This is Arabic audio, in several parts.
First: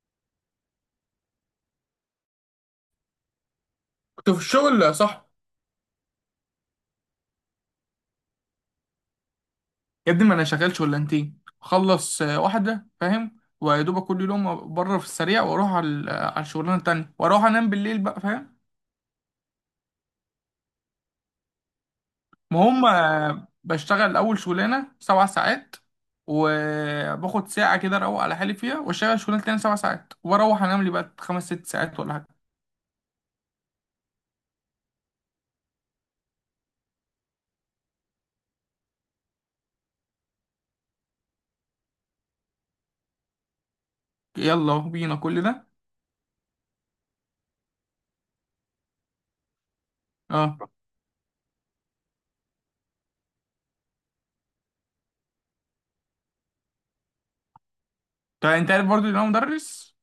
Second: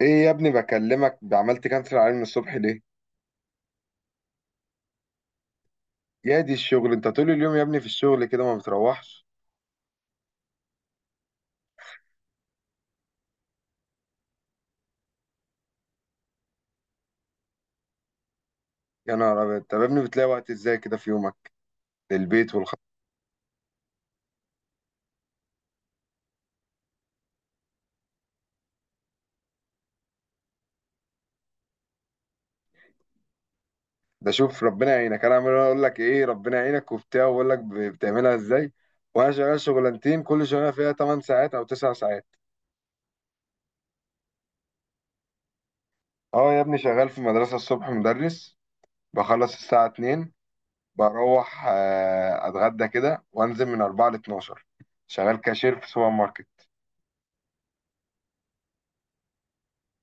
ايه يا ابني؟ بكلمك عملت كانسل عليه من الصبح ليه؟ كنت في الشغل يا صاحبي. يا دي الشغل، انت طول اليوم يا ابني في الشغل كده، ما بتروحش؟ يا ابني ما انا شغال شغلانتين اخلص، واحده فاهم. ويا دوبك كل يوم بره في السريع واروح على على الشغلانه التانيه واروح انام بالليل بقى فاهم. يا نهار ابيض، طب يا ابني بتلاقي وقت ازاي كده في يومك للبيت ما هم بشتغل اول شغلانه 7 ساعات. وباخد ساعه كده اروق على حالي فيها واشتغل الشغلانه التانيه 7 ساعات واروح انام لي بقى خمس ست ساعات ولا حاجه. ده شوف ربنا يعينك، انا عمال اقول لك ايه ربنا يعينك وبتاع، واقول لك بتعملها ازاي؟ وانا شغال شغلانتين، كل شغلانه فيها 8 ساعات او 9 ساعات. يلا بينا كل ده. اه يا ابني شغال في مدرسه الصبح مدرس، بخلص الساعه 2، اه، بروح اتغدى كده وانزل من 4 ل 12 شغال كاشير في سوبر ماركت. طيب انت عارف برضو ان انا مدرس.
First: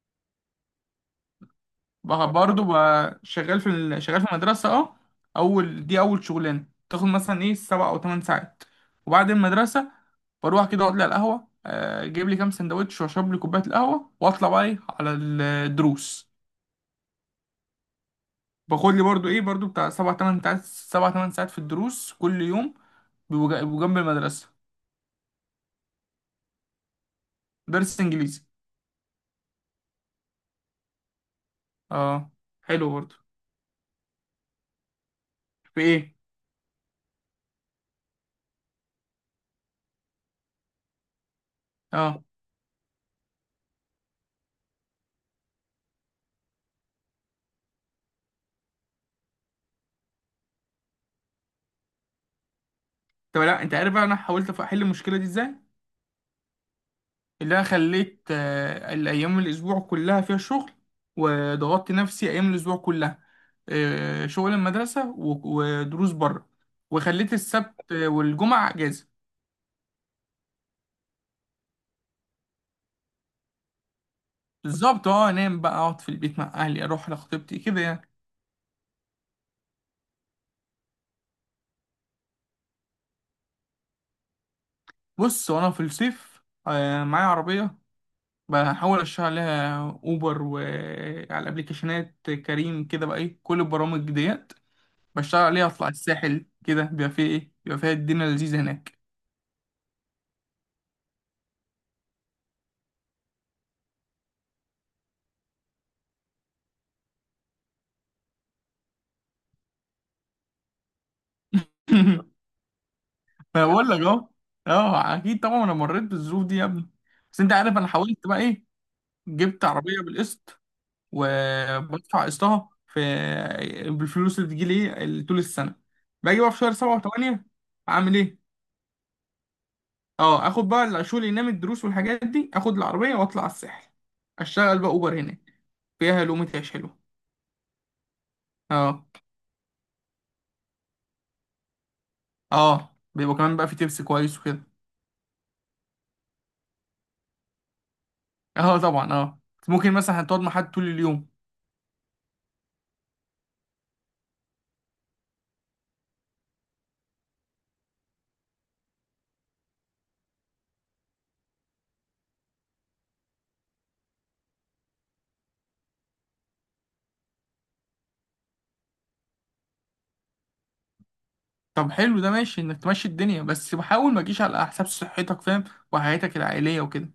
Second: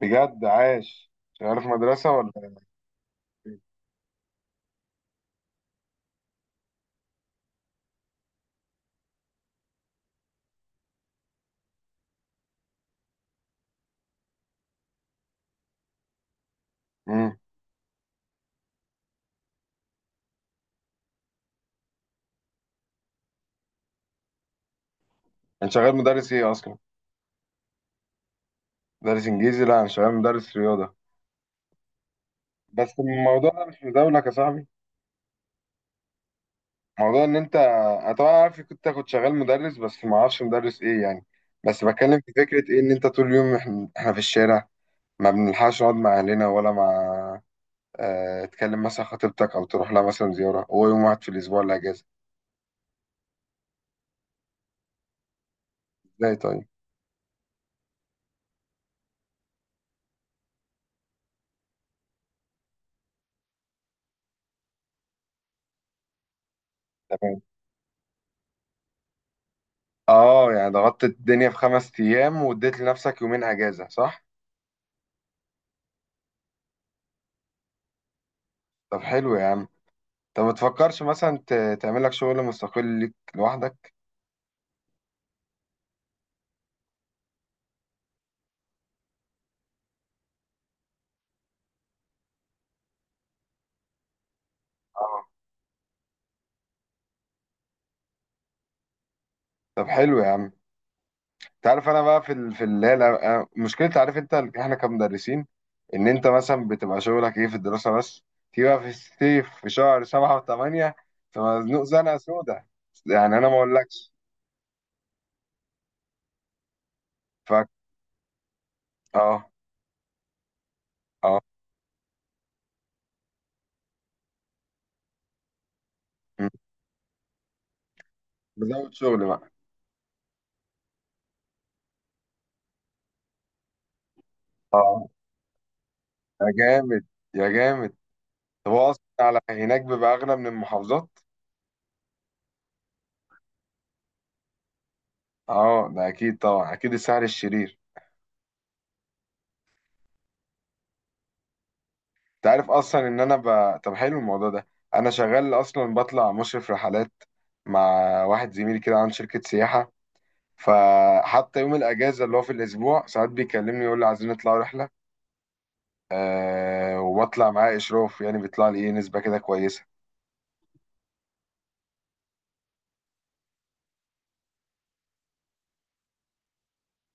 بجد عاش، شغال في مدرسة ولا فين؟ برضو بقى شغال في المدرسة. اه. أول دي أول شغلانة تاخد مثلا إيه 7 أو 8 ساعات. وبعد المدرسة بروح كده أقعد لي على القهوة، أجيب لي كام سندوتش وأشرب لي كوباية القهوة وأطلع بقى إيه على الدروس. امم. باخد لي برضو إيه برضو بتاع 7 8 ساعات 7 8 ساعات في الدروس كل يوم. بيبقوا جنب المدرسة. انت شغال مدرس ايه اصلا؟ درس إنجليزي. مدرس انجليزي، لا انا شغال مدرس رياضة. اه، حلو بس برضو. الموضوع ده مش مداولك يا صاحبي، في إيه؟ موضوع ان انت انا طبعا عارف كنت اخد شغال مدرس، بس ما اعرفش مدرس ايه يعني. بس بتكلم اه، في فكرة ايه، ان انت طول اليوم إحنا في الشارع، ما بنلحقش نقعد مع اهلنا ولا مع، اه تكلم مثلا خطيبتك او تروح لها مثلا زيارة، هو يوم واحد في الاسبوع اللي اجازة. طب لا أنت عارف بقى أنا حاولت أحل المشكلة دي إزاي. ازاي طيب؟ اللي انا خليت الايام الاسبوع كلها فيها شغل. وضغطت نفسي ايام الاسبوع كلها، شغل المدرسه و- ودروس بره. وخليت تمام. السبت والجمعه اجازه. اه يعني ضغطت الدنيا في 5 ايام واديت لنفسك يومين اجازة صح. بالظبط اه، انام بقى اقعد في البيت مع اهلي اروح لخطيبتي كده يعني. طب حلو يا عم. طب ما تفكرش مثلا تعمل لك شغل مستقل ليك لوحدك. بص وانا في الصيف، معايا عربيه. بحاول اشتغل عليها اوبر وعلى الابليكيشنات كريم كده بقى ايه كل البرامج ديت. اه. بشتغل عليها اطلع الساحل كده بيبقى فيه ايه بيبقى فيها الدنيا لذيذه هناك. طب حلو يا عم. تعرف انا بقى في اللي هي مشكلة، عارف انت احنا كمدرسين، ان انت مثلا بتبقى شغلك ايه في الدراسة بس، تيجي بقى في الصيف في شهر 7 وثمانية، فمزنوق زنقة سودة. يعني انا ما انا بقول لك اقولكش. اهو. اه، اكيد طبعا انا مريت بالظروف دي يا ابني. بس انت ف. عارف انا حاولت بقى ايه. اه. جبت عربيه بالقسط اه. وبدفع قسطها في بالفلوس اللي بتجيلي ايه طول السنه. باجي م. بقى في شهر 7 و8. اعمل ايه. بزود شغل بقى. اه، اخد بقى الشغل اللي ينام الدروس والحاجات دي اخد العربيه واطلع على الساحل. اشتغل بقى اه. اوبر هناك. فيها يا لقمة عيش حلوه. جامد. يا جامد. طب هو اصلا اه. على هناك بيبقى اغلى من المحافظات؟ اه، بيبقى كمان بقى في تبس كويس وكده. اه. ده اكيد طبعا، اكيد السعر الشرير. اه طبعا اه. ممكن مثلا هتقعد مع حد طول اليوم. انت عارف اصلا ان انا طب حلو الموضوع ده. انا شغال اصلا بطلع مشرف رحلات، مع واحد زميلي كده عن شركة سياحة، فحتى يوم الاجازة اللي هو في الاسبوع ساعات بيكلمني يقول لي عايزين نطلع رحلة. وبطلع معاه اشراف، يعني بيطلع لي ايه نسبة كده كويسة. طب حلو ده ماشي انك تمشي الدنيا بس بحاول ما تجيش على حساب صحتك فاهم. وحياتك العائليه وكده.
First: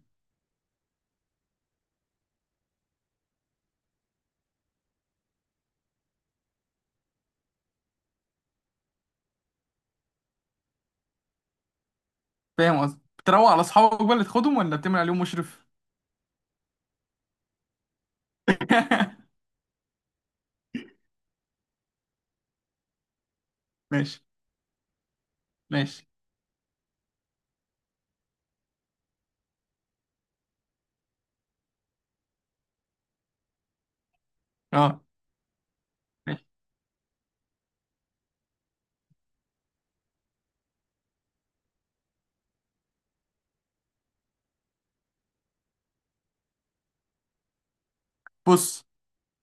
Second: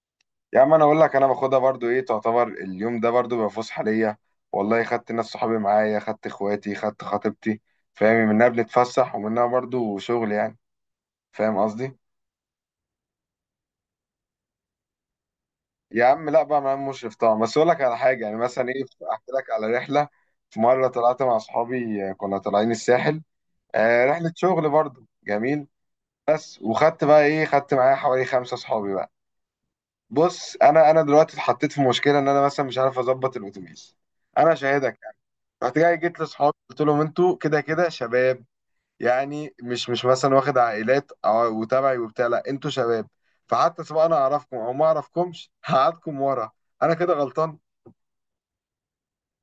يا عم انا اقول لك انا باخدها برضو ايه، تعتبر اليوم ده برضو بيبقى فسحة ليا، والله خدت ناس صحابي معايا، خدت اخواتي، خدت خطيبتي. فاهم منها بنتفسح ومنها برضو شغل يعني، فاهم قصدي. فاهم قصدي؟ بتروق على اصحابك بقى اللي تاخدهم ولا بتعمل عليهم مشرف؟ يا عم لا بقى معايا مشرف طبعا، بس اقول لك على حاجه يعني مثلا ايه، احكي لك على رحله. في مره طلعت مع اصحابي، كنا طالعين الساحل، ماشي. رحله شغل برضو جميل. ماشي. بس وخدت بقى ايه، خدت معايا حوالي خمسه اصحابي بقى. بص انا دلوقتي اتحطيت في مشكله، ان انا مثلا مش عارف اظبط الاتوبيس، انا شاهدك اه، يعني. رحت جيت ماشي. لاصحابي، قلت لهم انتوا كده كده شباب، يعني مش مثلا واخد عائلات وتبعي وبتاع، لا انتوا شباب، فحتى سواء انا اعرفكم او ما اعرفكمش هقعدكم ورا. انا كده غلطان. بص،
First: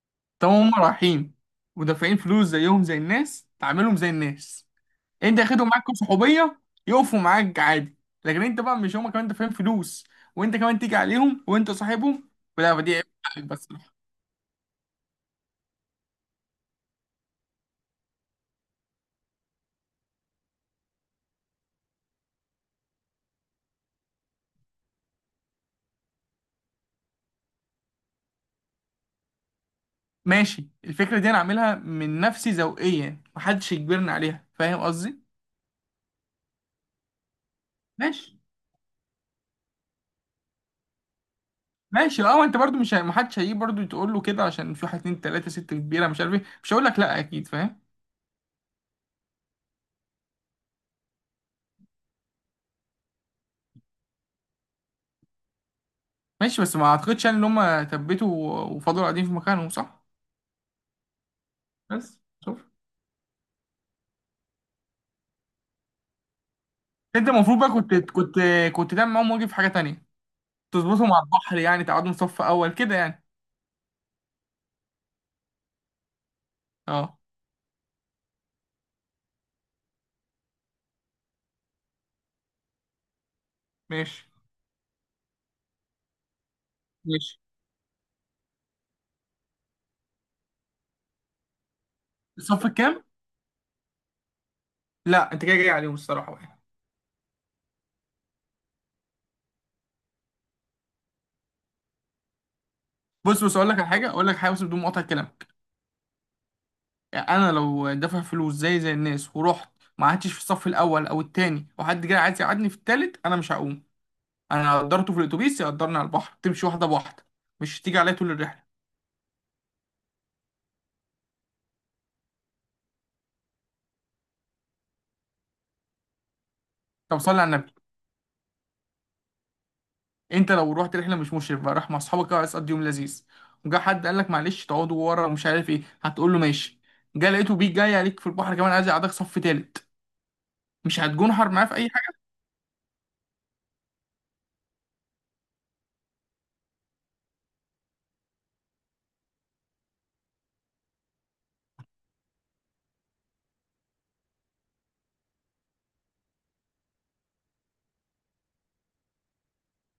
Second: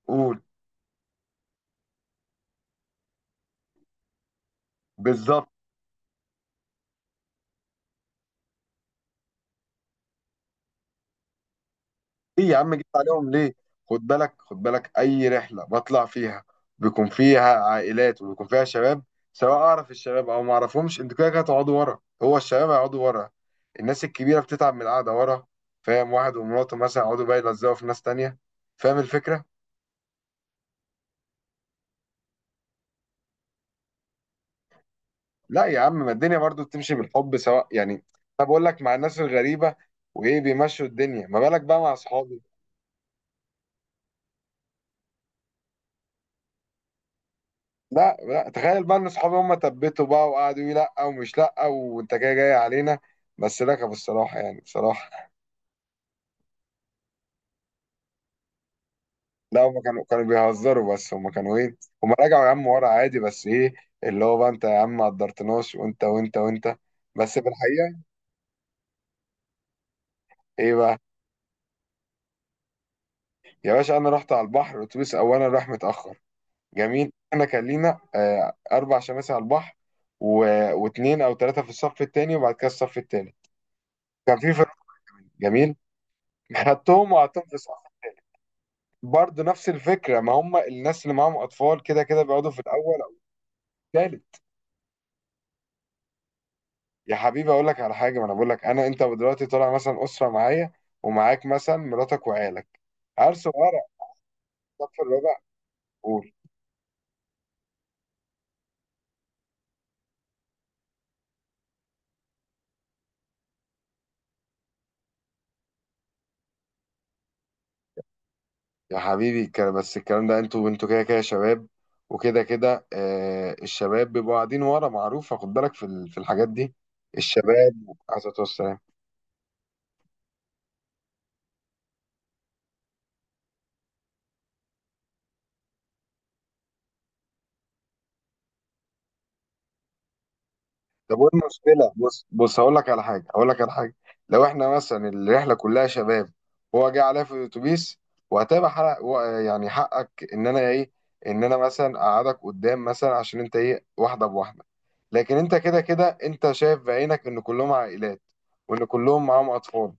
قول. طب هم رايحين ودافعين فلوس زيهم زي الناس تعاملهم زي الناس. انت بالظبط. اخدهم معاك صحوبيه يقفوا معاك عادي. لكن انت بقى مش هما كمان دافعين فلوس؟ وانت كمان تيجي عليهم وانت صاحبهم. ايه يا عم لا جيت دي عيب عليهم حقك ليه؟ بس. خد بالك خد بالك، اي رحله بطلع فيها بيكون فيها عائلات وبيكون فيها شباب، سواء اعرف الشباب او ما اعرفهمش انتوا كده كده هتقعدوا ورا، هو الشباب هيقعدوا ورا، الناس الكبيره بتتعب من القعده ورا، فاهم؟ واحد ومراته مثلا يقعدوا بقى يلزقوا في ناس تانية، فاهم الفكره؟ ماشي الفكرة دي انا عاملها من نفسي ذوقيا محدش يجبرني عليها فاهم قصدي. لا يا عم ما الدنيا برضو بتمشي بالحب سواء يعني، ماشي. انا بقول لك مع الناس الغريبه وايه بيمشوا الدنيا، ما بالك بقى مع ماشي اصحابك. اه، انت برضو مش محدش هيجي برضو تقول له كده عشان في واحد اتنين تلاتة ست كبيرة مش عارف ايه مش هقول لك لا اكيد فاهم. لا لا تخيل بقى ان اصحابي هم تبتوا بقى، وقعدوا يقولوا لا ومش لا وانت جاي جاي علينا، بس ركبوا الصراحه يعني بصراحه. ماشي بس ما اعتقدش يعني ان هم ثبتوا وفضلوا قاعدين في لا مكانهم هم صح. كانوا بيهزروا، بس هم كانوا ايه، هم بس رجعوا يا شوف، عم ورا عادي، بس ايه اللي هو بقى انت يا عم ما قدرتناش وانت وانت وانت، انت بس في المفروض بقى كنت الحقيقه، كنت كنت تعمل معاهم واجب في حاجة تانية. ايه بقى؟ تظبطهم على البحر يعني تقعدهم صف اول كده يعني. يا باشا انا رحت على البحر الاتوبيس اولا راح متاخر، جميل اه، احنا كان لينا اربع شماسي على البحر و... واثنين او ثلاثه في الصف الثاني وبعد كده الصف الثالث، ماشي. كان في فرق، جميل. خدتهم ماشي. وقعدتهم في، برضه نفس الفكره ما هم الناس اللي معاهم اطفال كده كده بيقعدوا في الصف الاول الكام؟ او الثالث. لا انت كده جاي عليهم الصراحة بقى. يا حبيبي اقول لك على حاجه، ما انا بقول لك انا انت دلوقتي طالع مثلا اسره معايا، ومعاك مثلا مراتك وعيالك، بص عرس بص اقول لك وقرع، على حاجة اقول لك حاجة بس بدون الصف مقاطعة الكلام. الرابع. قول. يعني انا لو دافع فلوس زي الناس ورحت ما قعدتش في الصف الاول او التاني وحد جاي عايز يقعدني في التالت انا مش هقوم. انا قدرته في الاتوبيس يقدرني على البحر تمشي واحده بواحده. مش تيجي عليا طول الرحله. يا حبيبي بس الكلام ده، انتوا كده كده شباب، وكده كده الشباب بيبقوا قاعدين ورا معروفه، خد بالك في الحاجات دي طب صلي على النبي. الشباب، عليه الصلاه والسلام. انت لو رحت رحله مش مشرف بقى راح مع اصحابك كده عايز تقضي يوم لذيذ وجا حد قال لك معلش تقعدوا ورا ومش عارف ايه هتقول له ماشي. جا لقيته بيك جاي عليك في البحر كمان عايز يقعدك صف تالت. مش طب وايه هتجون حر معاه في اي. المشكله، بص بص هقول لك على حاجه، هقول لك على حاجه، لو احنا مثلا الرحله كلها شباب، هو جه عليا في الاتوبيس وهتبقى حق يعني حقك ان انا ايه، ان انا مثلا اقعدك قدام مثلا عشان انت ايه واحده بواحده، لكن انت كده كده انت شايف بعينك ان كلهم عائلات وان كلهم معاهم اطفال،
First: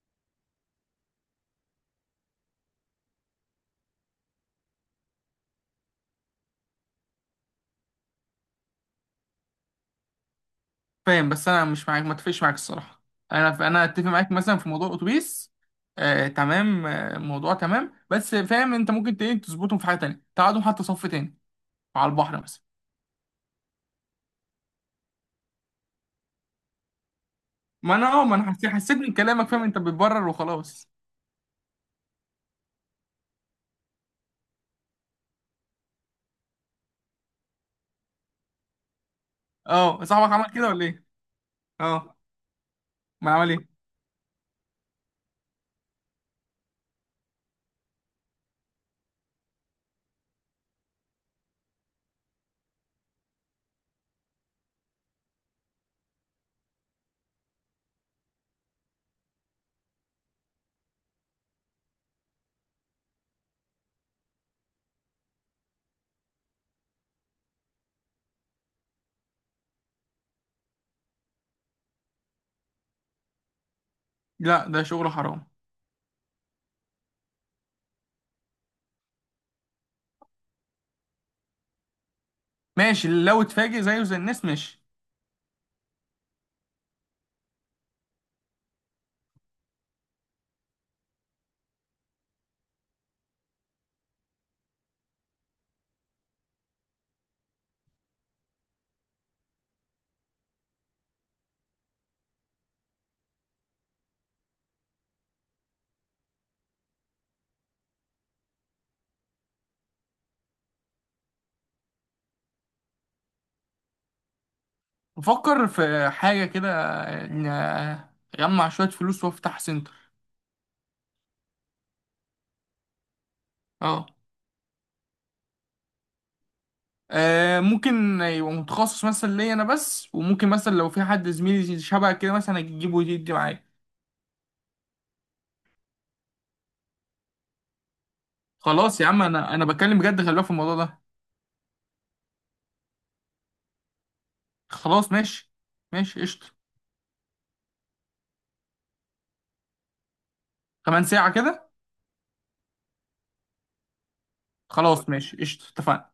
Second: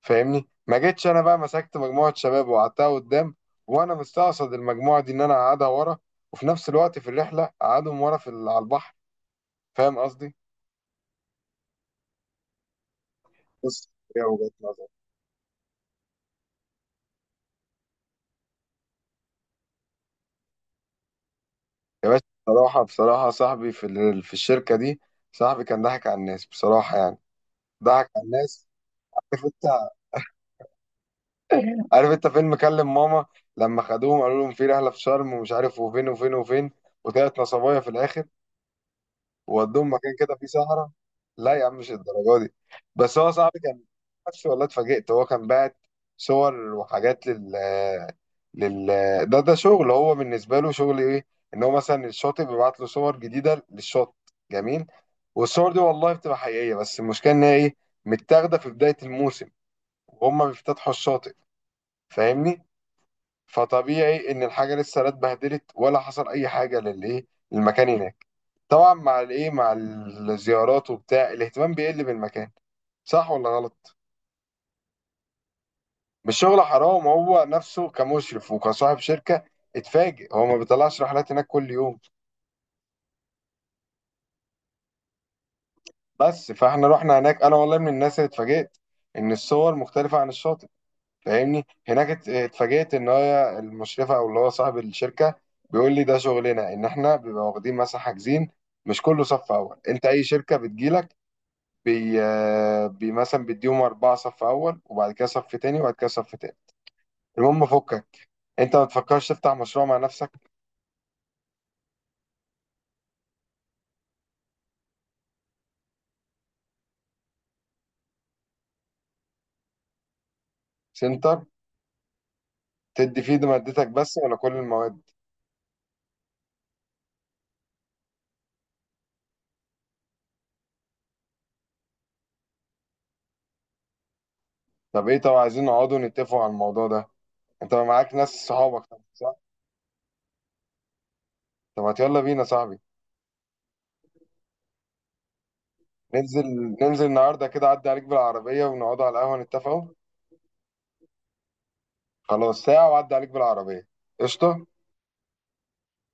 فاهمني؟ ما جيتش انا بقى مسكت مجموعه شباب وقعدتها قدام، وانا مستقصد المجموعه دي ان انا اقعدها ورا، وفي نفس الوقت في الرحله اقعدهم ورا على البحر. فاهم قصدي؟ فاهم بس انا مش معاك ما اتفقش معاك الصراحه. انا بص، اتفق هي معاك وجهة مثلا في نظر. موضوع الاتوبيس. آه تمام، آه الموضوع تمام بس فاهم انت ممكن تظبطهم في حاجه تانية تقعدهم حتى صف تاني يا على باشا البحر مثلا. بصراحة بصراحة، صاحبي في الشركة دي، صاحبي كان ضحك على الناس بصراحة يعني، ما انا ضحك اه على ما انا الناس. حسيت حسيت من عارف كلامك فاهم انت انت، بتبرر وخلاص. عارف انت فيلم كلم ماما؟ لما خدوهم قالوا لهم في رحلة في شرم ومش عارف وفين وفين وفين، وطلعت نصبايا في الآخر، وودوهم اه، مكان صاحبك كده فيه عمل كده ولا سهرة. ايه؟ لا يا عم مش اه. الدرجة دي، بس هو ما عمل صاحبي ايه. كان نفسه، والله اتفاجئت، هو كان باعت صور وحاجات لل لل ده شغل، هو بالنسبة له شغل ايه، ان هو مثلا الشاطئ بيبعت له صور جديدة للشط، جميل. والصور دي والله بتبقى حقيقية، بس المشكلة ان هي ايه، متاخدة في بداية الموسم وهم بيفتتحوا الشاطئ، فاهمني؟ فطبيعي ان الحاجة لسه لا اتبهدلت ولا حصل اي حاجة للايه للمكان هناك، طبعا مع الايه، مع الزيارات وبتاع الاهتمام بيقل بالمكان، صح ولا غلط؟ لا ده شغل حرام. مش شغل حرام، هو نفسه كمشرف وكصاحب شركة اتفاجئ، هو ما بيطلعش رحلات هناك كل يوم. ماشي لو اتفاجئ زيه زي الناس ماشي. بس فاحنا رحنا هناك انا والله من الناس اللي اتفاجئت ان الصور مختلفة عن الشاطئ. فاهمني؟ هناك اتفاجئت ان هي المشرفة او اللي هو صاحب الشركة بيقول لي ده شغلنا، ان احنا بيبقى واخدين مثلا حاجزين مش كله صف اول، انت اي شركة بتجيلك بي مثلا بيديهم أربعة صف أول وبعد كده صف تاني وبعد كده صف تاني. المهم فكك، أنت ما تفكرش تفتح مشروع مع نفسك، بفكر في حاجه كده، اجمع شويه فلوس وافتح سنتر. سنتر تدي فيه دي مادتك اه، بس ولا كل المواد؟ ممكن يبقى متخصص مثلا ليا انا بس وممكن مثلا لو في حد زميلي شبه كده مثلا اجيبه ويدي معايا. طب إيه، طب عايزين نقعدوا نتفقوا على الموضوع ده، أنت معاك ناس صحابك طب خلاص يا عم، صح. انا بتكلم بجد خلي بالك في الموضوع ده. طب ما يلا بينا يا صاحبي، خلاص ماشي. ماشي ننزل، قشطه. ننزل النهاردة كده أعدي عليك بالعربية ونقعدوا على القهوة نتفقوا. كمان ساعه كده. خلاص ساعة وأعدي عليك بالعربية. قشطة. خلاص ماشي قشطه اتفقنا.